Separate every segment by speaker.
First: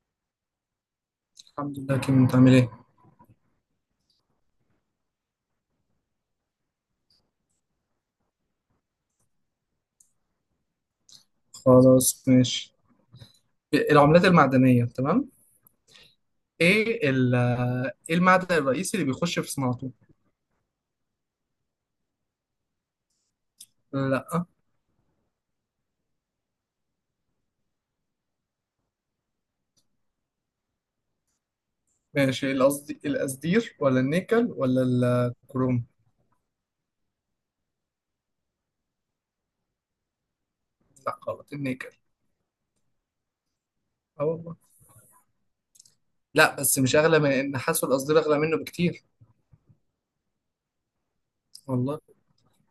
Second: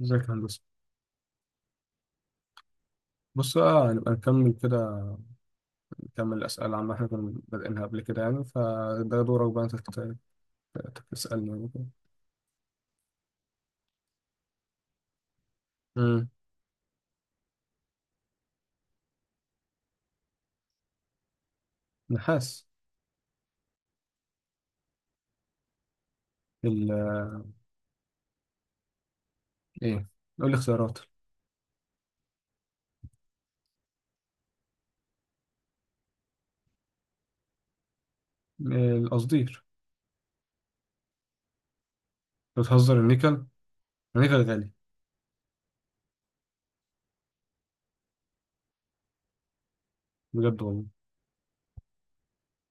Speaker 1: ازيك يا هندسة؟
Speaker 2: الحمد لله كيمو انت عامل ايه؟
Speaker 1: بص بقى هنبقى نكمل كده. نكمل الأسئلة عما احنا كنا بادئينها قبل كده يعني، فده دورك بقى انت تسألني يعني كده.
Speaker 2: خلاص ماشي. العملات المعدنية تمام؟
Speaker 1: امم.
Speaker 2: ايه ال- ايه المعدن الرئيسي اللي بيخش في صناعته؟
Speaker 1: نحاس.
Speaker 2: لا.
Speaker 1: ال ايه، قول لي اختيارات.
Speaker 2: ماشي، القصدير ولا النيكل ولا الكروم؟
Speaker 1: القصدير.
Speaker 2: لا غلط، النيكل.
Speaker 1: بتهزر، النيكل،
Speaker 2: اه
Speaker 1: النيكل
Speaker 2: والله.
Speaker 1: غالي.
Speaker 2: لا بس مش اغلى من النحاس، والقصدير اغلى منه بكتير.
Speaker 1: بجد والله.
Speaker 2: والله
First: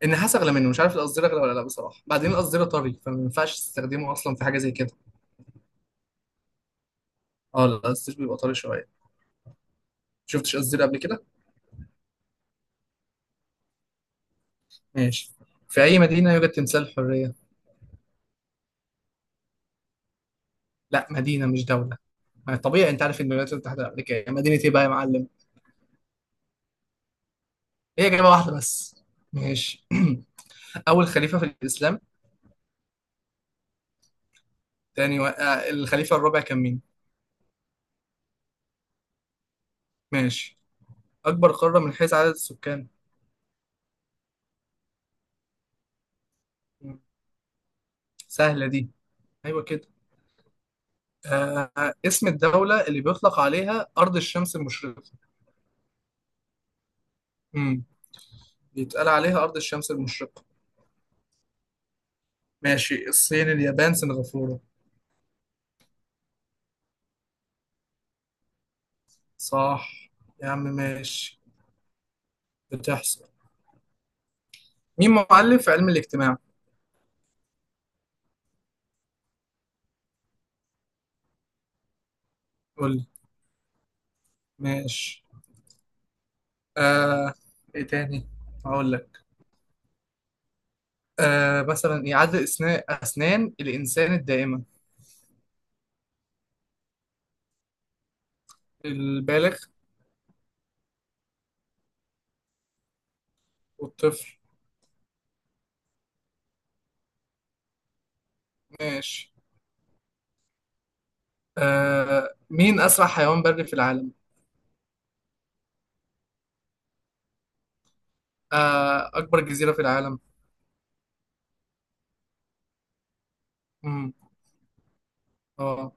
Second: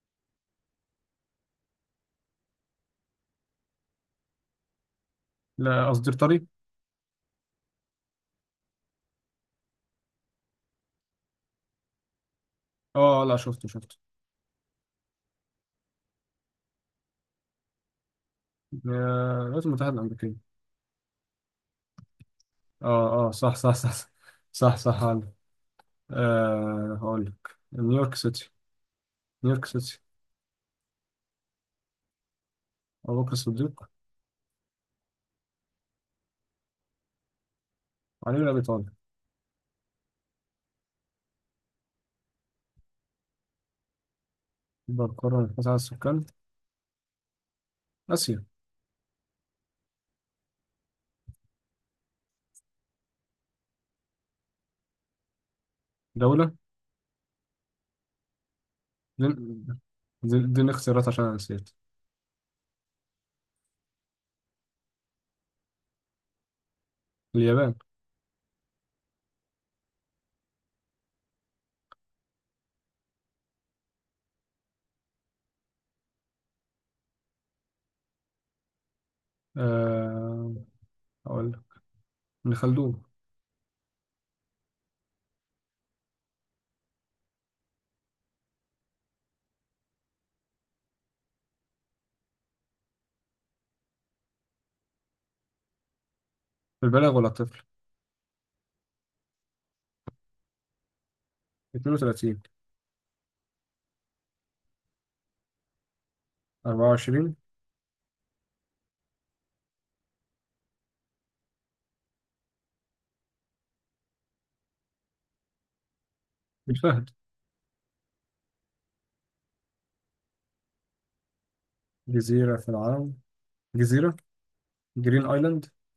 Speaker 2: النحاس اغلى منه، مش عارف القصدير اغلى ولا لا بصراحة. بعدين القصدير طري فما ينفعش تستخدمه اصلا في حاجة زي كده.
Speaker 1: لا قصدير طري.
Speaker 2: اه لا، القصدير بيبقى طري شوية. شفتش قصدير قبل كده؟
Speaker 1: اه لا، شفته شفته.
Speaker 2: ماشي. في اي مدينة يوجد تمثال الحرية؟
Speaker 1: آه، الولايات المتحدة الأمريكية.
Speaker 2: لا، مدينة مش دولة. ما طبيعي انت عارف ان
Speaker 1: اه اه،
Speaker 2: الولايات
Speaker 1: صح صح
Speaker 2: المتحده
Speaker 1: صح صح.
Speaker 2: الامريكيه مدينه ايه
Speaker 1: صح،
Speaker 2: بقى يا
Speaker 1: صح.
Speaker 2: معلم.
Speaker 1: عندك. هقول لك
Speaker 2: هي
Speaker 1: نيويورك
Speaker 2: جابه
Speaker 1: سيتي.
Speaker 2: واحده بس.
Speaker 1: نيويورك
Speaker 2: ماشي.
Speaker 1: سيتي.
Speaker 2: اول خليفه في الاسلام.
Speaker 1: أبو بكر الصديق.
Speaker 2: تاني و... آه، الخليفه الرابع كان مين.
Speaker 1: علي بن أبي طالب.
Speaker 2: ماشي. اكبر قاره من حيث عدد السكان.
Speaker 1: بالقرن التاسع على السكان.
Speaker 2: مم.
Speaker 1: آسيا.
Speaker 2: سهله دي. ايوه كده. اسم الدوله اللي بيطلق عليها ارض الشمس المشرقه.
Speaker 1: دولة.
Speaker 2: امم. بيتقال
Speaker 1: دي,
Speaker 2: عليها ارض الشمس المشرقه.
Speaker 1: دي الاختيارات عشان أنا نسيت.
Speaker 2: ماشي، الصين، اليابان، سنغافوره.
Speaker 1: اليابان.
Speaker 2: صح. يا عم ماشي. بتحصل. مين مؤلف علم الاجتماع.
Speaker 1: آه... أقول لك. ابن
Speaker 2: قول
Speaker 1: خلدون.
Speaker 2: لي. ماشي. آه ايه تاني. هقول لك. مثلا إيه؟ عدد اسنان الانسان الدائمه.
Speaker 1: البالغ ولا الطفل؟
Speaker 2: البالغ
Speaker 1: 32.
Speaker 2: والطفل.
Speaker 1: 24.
Speaker 2: ماشي. مين اسرع حيوان بري في العالم.
Speaker 1: الفهد.
Speaker 2: اكبر جزيره في العالم.
Speaker 1: جزيرة في العالم.
Speaker 2: امم.
Speaker 1: جزيرة. جرين آيلاند.
Speaker 2: اه،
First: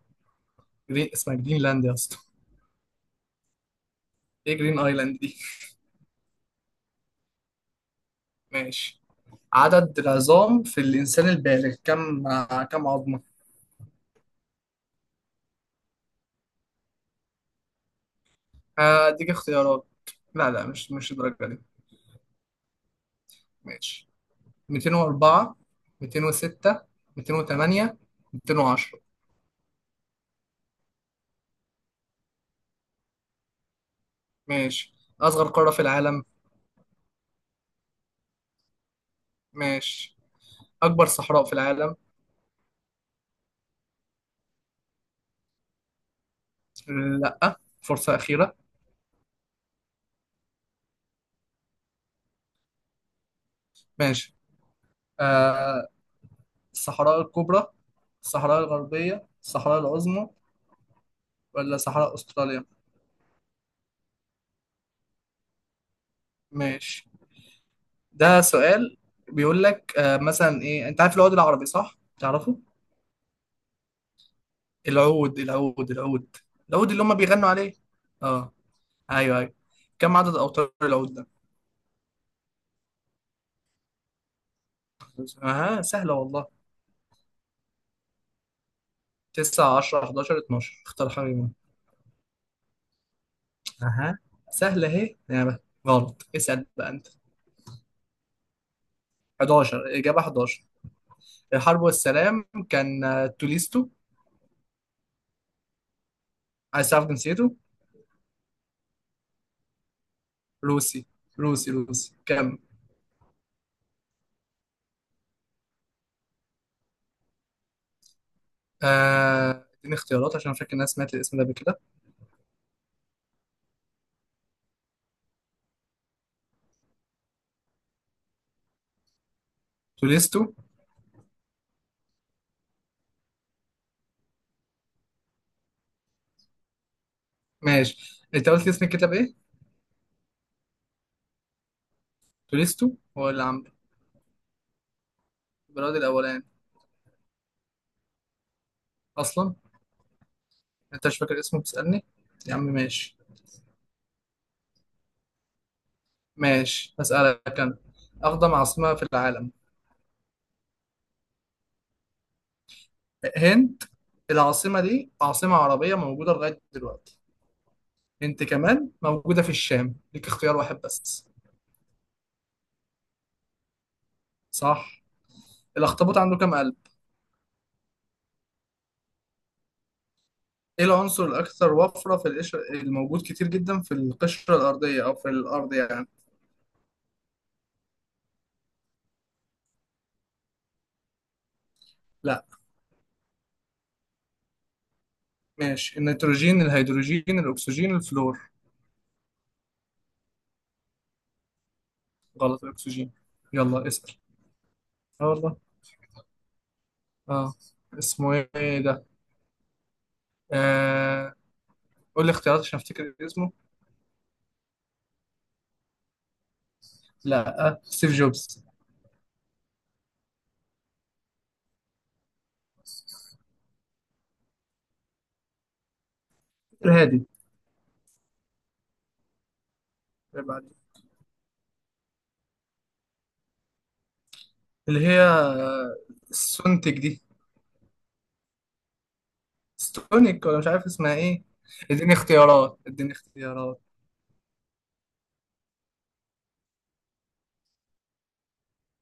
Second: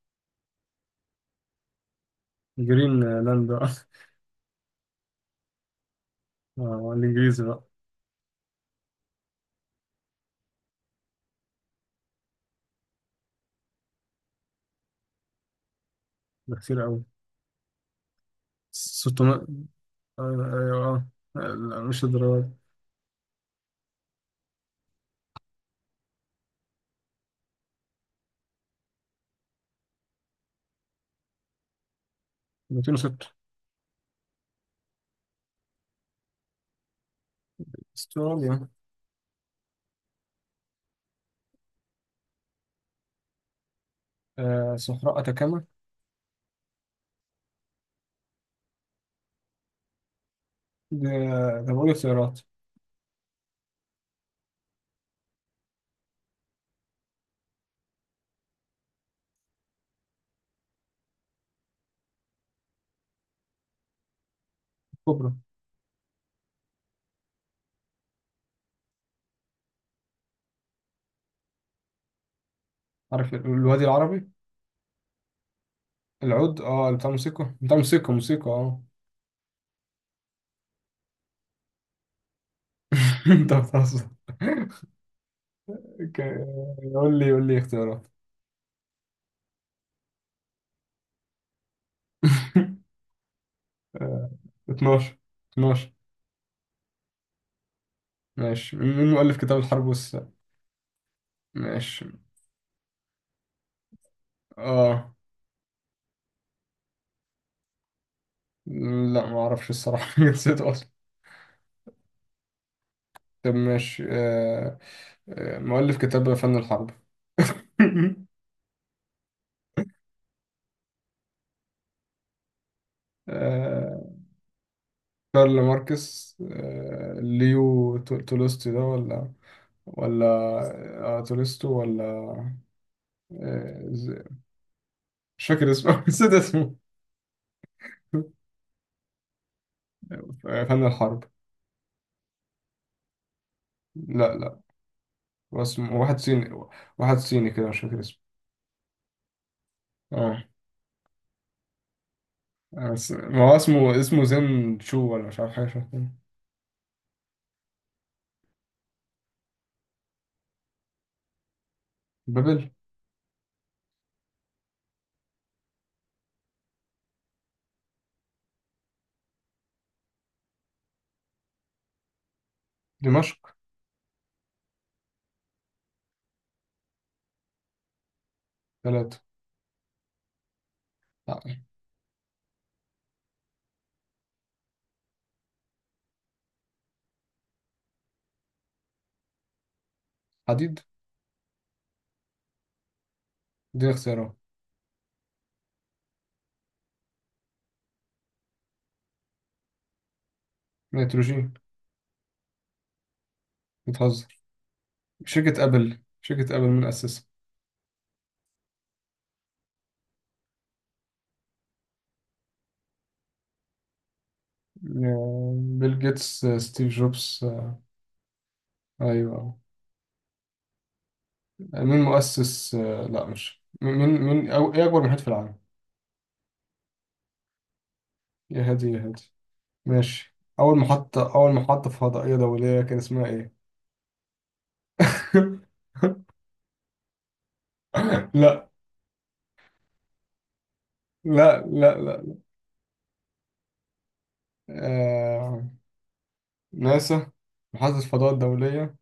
Speaker 2: جرين اسمها جرينلاند يا اسطى.
Speaker 1: جرين لاند.
Speaker 2: ايه جرين ايلاند دي.
Speaker 1: الإنجليزي بقى.
Speaker 2: ماشي. عدد العظام في الانسان البالغ كم عظمه.
Speaker 1: ده كتير أوي.
Speaker 2: اديك
Speaker 1: 600.
Speaker 2: اختيارات.
Speaker 1: آه
Speaker 2: لا لا، مش
Speaker 1: أيوه.
Speaker 2: مش
Speaker 1: آه
Speaker 2: الدرجه دي.
Speaker 1: لا، مش الدرجة.
Speaker 2: ماشي. 204، 206، 208، 210.
Speaker 1: 206.
Speaker 2: ماشي. أصغر قارة في العالم.
Speaker 1: استراليا.
Speaker 2: ماشي. أكبر صحراء في العالم.
Speaker 1: صحراء أتاكاما.
Speaker 2: لأ، فرصة أخيرة.
Speaker 1: ده ده بقول اختيارات.
Speaker 2: ماشي. آه الصحراء الكبرى، الصحراء الغربية، الصحراء العظمى، ولا صحراء أستراليا.
Speaker 1: كبرى.
Speaker 2: ماشي. ده سؤال. بيقول لك مثلا إيه، أنت عارف العود العربي صح؟ تعرفه؟
Speaker 1: عارف الوادي العربي.
Speaker 2: العود العود العود.
Speaker 1: العود
Speaker 2: العود اللي
Speaker 1: بتاع
Speaker 2: هم بيغنوا
Speaker 1: موسيقى
Speaker 2: عليه.
Speaker 1: موسيقى
Speaker 2: اه.
Speaker 1: اه
Speaker 2: ايوه ايوه. كم عدد اوتار العود.
Speaker 1: انت بتهزر.
Speaker 2: اها سهله
Speaker 1: ك-
Speaker 2: والله.
Speaker 1: قول لي اختيارات.
Speaker 2: 9، 10، 11، 12، اختار حاجه منهم. اها
Speaker 1: آه،
Speaker 2: سهله اهي
Speaker 1: 12.
Speaker 2: يعني.
Speaker 1: 12.
Speaker 2: غلط. اسال بقى انت.
Speaker 1: ماشي، مين مؤلف كتاب الحرب
Speaker 2: 11 اجابه،
Speaker 1: والسلام؟
Speaker 2: 11. الحرب
Speaker 1: ماشي.
Speaker 2: والسلام كان توليستو.
Speaker 1: اه،
Speaker 2: عايز تعرف جنسيته.
Speaker 1: لا ما اعرفش الصراحة. نسيت اصلا.
Speaker 2: روسي. روسي روسي كم.
Speaker 1: طب ماشي. مؤلف كتاب فن الحرب.
Speaker 2: اديني اختيارات عشان أنا فاكر ان انا سمعت الاسم ده قبل كده.
Speaker 1: آه. كارل ماركس، ليو تولستوي ده ولا ولا؟
Speaker 2: توليستو.
Speaker 1: تولستو ولا؟ آه، ز- مش فاكر اسمه. نسيت اسمه.
Speaker 2: ماشي، انت قلت لي اسم الكتاب ايه.
Speaker 1: فن الحرب.
Speaker 2: توليستو هو اللي عامله.
Speaker 1: لا لا، هو
Speaker 2: البراد
Speaker 1: اسمه واحد
Speaker 2: الاولاني
Speaker 1: صيني. واحد صيني كده مش فاكر اسمه.
Speaker 2: اصلا.
Speaker 1: اه.
Speaker 2: انت مش فاكر اسمه بتسالني. يا عم ماشي.
Speaker 1: ما هو اسمه زين شو، ولا مش عارف حاجة شبه كده.
Speaker 2: ماشي، هسالك انا. أقدم عاصمة في العالم.
Speaker 1: بابل.
Speaker 2: هند. العاصمة دي عاصمة عربية موجودة لغاية دلوقتي. هند كمان موجودة في الشام. ليك اختيار واحد بس.
Speaker 1: دمشق.
Speaker 2: صح. الأخطبوط عنده كام قلب؟
Speaker 1: ثلاثة.
Speaker 2: إيه العنصر
Speaker 1: لا،
Speaker 2: الأكثر وفرة في القشرة، الموجود كتير جدا في القشرة الأرضية أو في الأرض يعني؟
Speaker 1: حديد.
Speaker 2: لا.
Speaker 1: دي اختيارات.
Speaker 2: ماشي، النيتروجين، الهيدروجين، الأكسجين، الفلور.
Speaker 1: نيتروجين.
Speaker 2: غلط، الأكسجين. يلا اسأل.
Speaker 1: بتهزر.
Speaker 2: اه والله.
Speaker 1: شركة أبل من أسسها؟
Speaker 2: اه. اسمه ايه ده؟ آه... قول لي اختيارات عشان افتكر اسمه.
Speaker 1: بيل جيتس، ستيف جوبز.
Speaker 2: لا، سيف جوبز.
Speaker 1: أيوه. مين مؤسس، لا مش مين أو إيه أكبر محيط في العالم؟
Speaker 2: الهادي.
Speaker 1: يا هادي يا هادي. ماشي، أول محطة فضائية دولية كان اسمها إيه؟
Speaker 2: اللي هي السونتك دي.
Speaker 1: لا
Speaker 2: ستونيك، ولا مش عارف اسمها ايه.
Speaker 1: لا لا
Speaker 2: اديني
Speaker 1: لا.
Speaker 2: اختيارات، اديني اختيارات.
Speaker 1: آه... ناسا. محطة الفضاء الدولية.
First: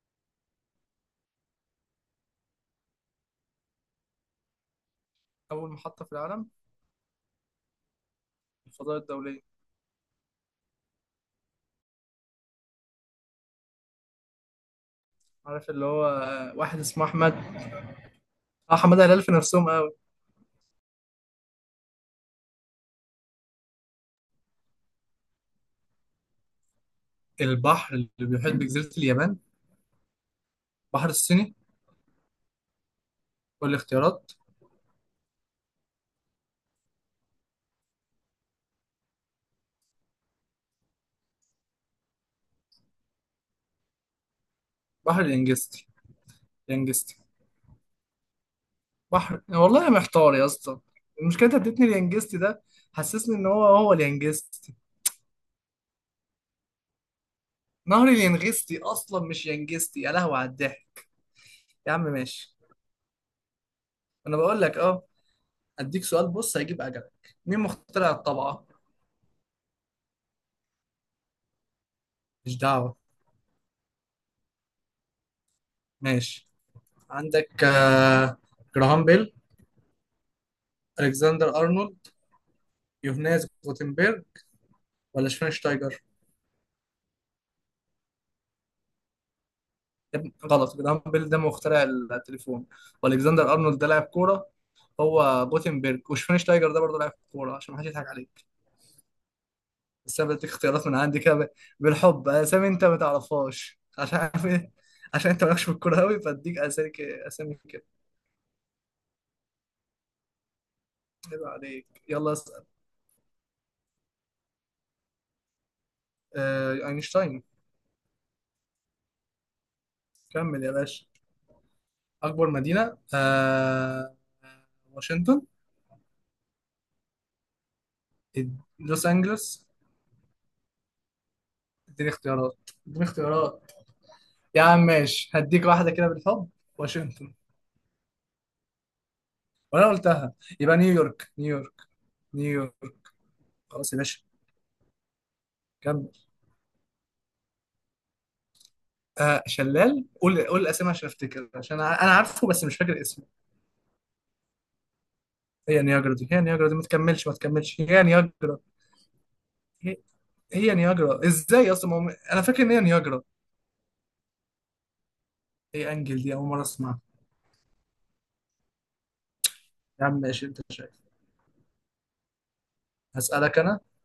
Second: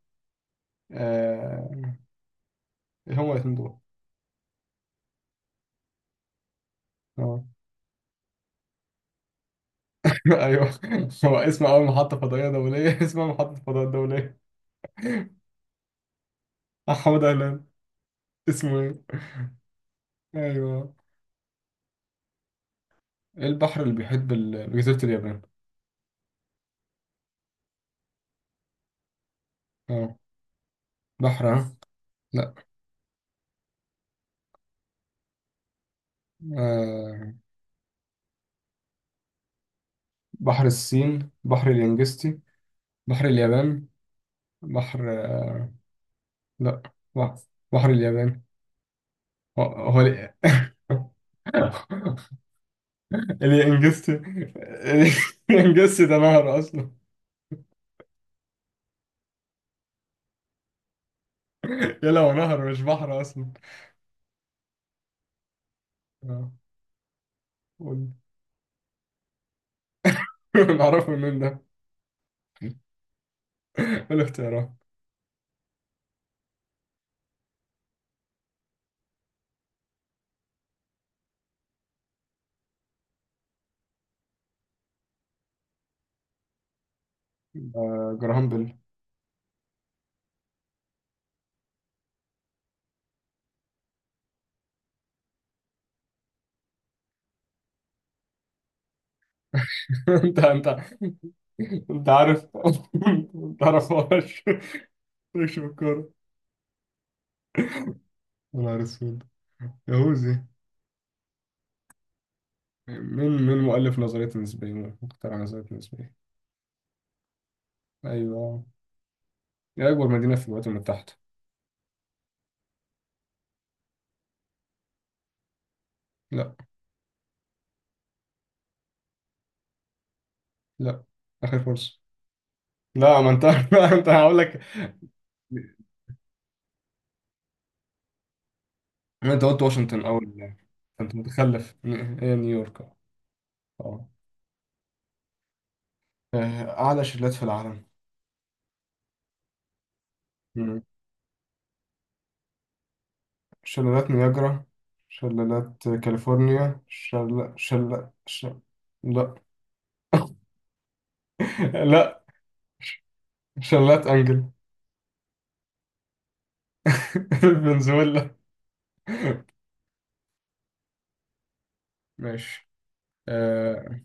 Speaker 1: آه... إيه هما الاتنين دول؟
Speaker 2: اول محطة في العالم.
Speaker 1: آه.
Speaker 2: الفضاء الدولية.
Speaker 1: أيوه. هو اسم أول محطة فضائية دولية اسمها محطة الفضاء الدولية.
Speaker 2: عارف اللي هو واحد اسمه
Speaker 1: محمد
Speaker 2: احمد.
Speaker 1: أهلان.
Speaker 2: اه،
Speaker 1: اسمه
Speaker 2: حماده
Speaker 1: إيه؟
Speaker 2: هلال في نفسهم قوي.
Speaker 1: أيوه. إيه البحر اللي بيحيط بجزيرة اليابان؟
Speaker 2: البحر اللي بيحيط بجزيرة اليابان.
Speaker 1: آه.
Speaker 2: بحر
Speaker 1: بحر
Speaker 2: الصيني.
Speaker 1: لا.
Speaker 2: والاختيارات.
Speaker 1: آه... بحر الصين، بحر اليانجستي، بحر اليابان، بحر
Speaker 2: بحر اليانجستي.
Speaker 1: لا،
Speaker 2: اليانجستي.
Speaker 1: بحر بحر اليابان.
Speaker 2: بحر،
Speaker 1: هو
Speaker 2: والله انا
Speaker 1: هو
Speaker 2: محتار
Speaker 1: ليه؟
Speaker 2: يا اسطى. المشكلة انت اديتني اليانجستي ده، حسسني ان
Speaker 1: اللي
Speaker 2: هو هو
Speaker 1: انجزت،
Speaker 2: اليانجستي.
Speaker 1: انجزت ده نهر اصلا.
Speaker 2: نهر اليانجستي اصلا، مش يانجستي، يا لهوي على الضحك. يا عم
Speaker 1: يلا هو
Speaker 2: ماشي.
Speaker 1: نهر مش بحر اصلا.
Speaker 2: انا بقول لك اه. اديك سؤال،
Speaker 1: آه،
Speaker 2: بص هيجيب اجلك. مين
Speaker 1: قول.
Speaker 2: مخترع الطبعة.
Speaker 1: نعرفه منين ده؟
Speaker 2: مش
Speaker 1: إيه
Speaker 2: دعوة.
Speaker 1: الاختيارات؟
Speaker 2: ماشي. عندك جراهام بيل، الكسندر ارنولد، يوهانس جوتنبرج، ولا شفاينشتايجر.
Speaker 1: جراهام بيل.
Speaker 2: يا ابني، غلط، جراهام بيل ده مخترع التليفون، والكسندر ارنولد ده لاعب كورة. هو جوتنبرج. وشفاينشتايجر ده برضه لاعب كورة، عشان ما حدش يضحك عليك. بس انا بديك
Speaker 1: انت.
Speaker 2: اختيارات من عندي كده
Speaker 1: انت
Speaker 2: بالحب.
Speaker 1: عارف.
Speaker 2: اسامي انت ما
Speaker 1: انت
Speaker 2: تعرفهاش عشان
Speaker 1: عارفهاش.
Speaker 2: عارف إيه؟ عشان انت
Speaker 1: مش
Speaker 2: مالكش
Speaker 1: في
Speaker 2: في الكورة
Speaker 1: الكورة.
Speaker 2: قوي، فاديك اسامي كده.
Speaker 1: يا نهار اسود. يهوذي.
Speaker 2: عيب عليك، يلا اسال.
Speaker 1: مين مؤلف نظرية النسبية مخترع نظرية النسبية.
Speaker 2: اينشتاين.
Speaker 1: ايوه. هي اكبر مدينة في
Speaker 2: كمل
Speaker 1: الولايات
Speaker 2: يا باشا.
Speaker 1: المتحدة.
Speaker 2: أكبر مدينة واشنطن.
Speaker 1: لا.
Speaker 2: إد- لوس أنجلوس.
Speaker 1: لا، آخر فرصة.
Speaker 2: اديني اختيارات، اديني
Speaker 1: لا ما أنت
Speaker 2: اختيارات.
Speaker 1: ما أنت هقول لك.
Speaker 2: يا عم ماشي، هديك واحدة كده بالحب. واشنطن.
Speaker 1: ما أنت قلت
Speaker 2: وأنا
Speaker 1: واشنطن
Speaker 2: قلتها.
Speaker 1: أول.
Speaker 2: يبقى
Speaker 1: أنت
Speaker 2: نيويورك.
Speaker 1: متخلف،
Speaker 2: نيويورك،
Speaker 1: هي
Speaker 2: نيويورك.
Speaker 1: نيويورك.
Speaker 2: خلاص يا
Speaker 1: أه.
Speaker 2: باشا. كمل.
Speaker 1: آه، أعلى شلالات في العالم.
Speaker 2: شلال، قول قول
Speaker 1: مم.
Speaker 2: الأسامي عشان أفتكر، عشان أنا عارفه بس مش فاكر اسمه.
Speaker 1: شلالات نياجرا،
Speaker 2: هي
Speaker 1: شلالات
Speaker 2: نياجرا دي، هي نياجرا دي،
Speaker 1: كاليفورنيا،
Speaker 2: ما تكملش ما
Speaker 1: شل
Speaker 2: تكملش،
Speaker 1: شل
Speaker 2: هي نياجرا.
Speaker 1: شل لا.
Speaker 2: هي, هي نياجرا إزاي أصلا، ما هو-
Speaker 1: لا،
Speaker 2: أنا فاكر إن هي نياجرا.
Speaker 1: شلالات أنجل.
Speaker 2: هي أنجل دي أول مرة أسمعها.
Speaker 1: فنزويلا.
Speaker 2: يا عم ماشي، أنت شايف.
Speaker 1: ماشي.
Speaker 2: هسألك أنا.
Speaker 1: آه.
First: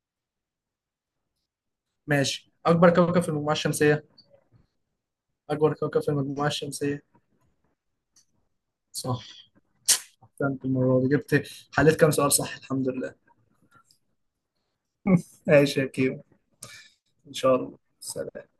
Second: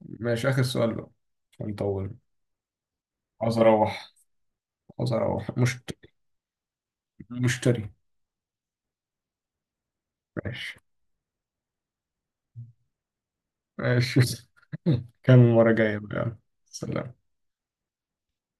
Speaker 1: ماشي آخر سؤال بقى عشان نطول.
Speaker 2: ماشي، أكبر كوكب في المجموعة
Speaker 1: عاوز
Speaker 2: الشمسية.
Speaker 1: أروح. عاوز أروح
Speaker 2: أكبر كوكب في المجموعة الشمسية.
Speaker 1: مشتري.
Speaker 2: صح، أحسنت.
Speaker 1: ماشي.
Speaker 2: المرة دي جبت. حليت كام سؤال صح، الحمد لله.
Speaker 1: ماشي. كان المرة
Speaker 2: ماشي يا
Speaker 1: جاية
Speaker 2: كيمو.
Speaker 1: بقى. سلام.
Speaker 2: إن شاء الله، سلام.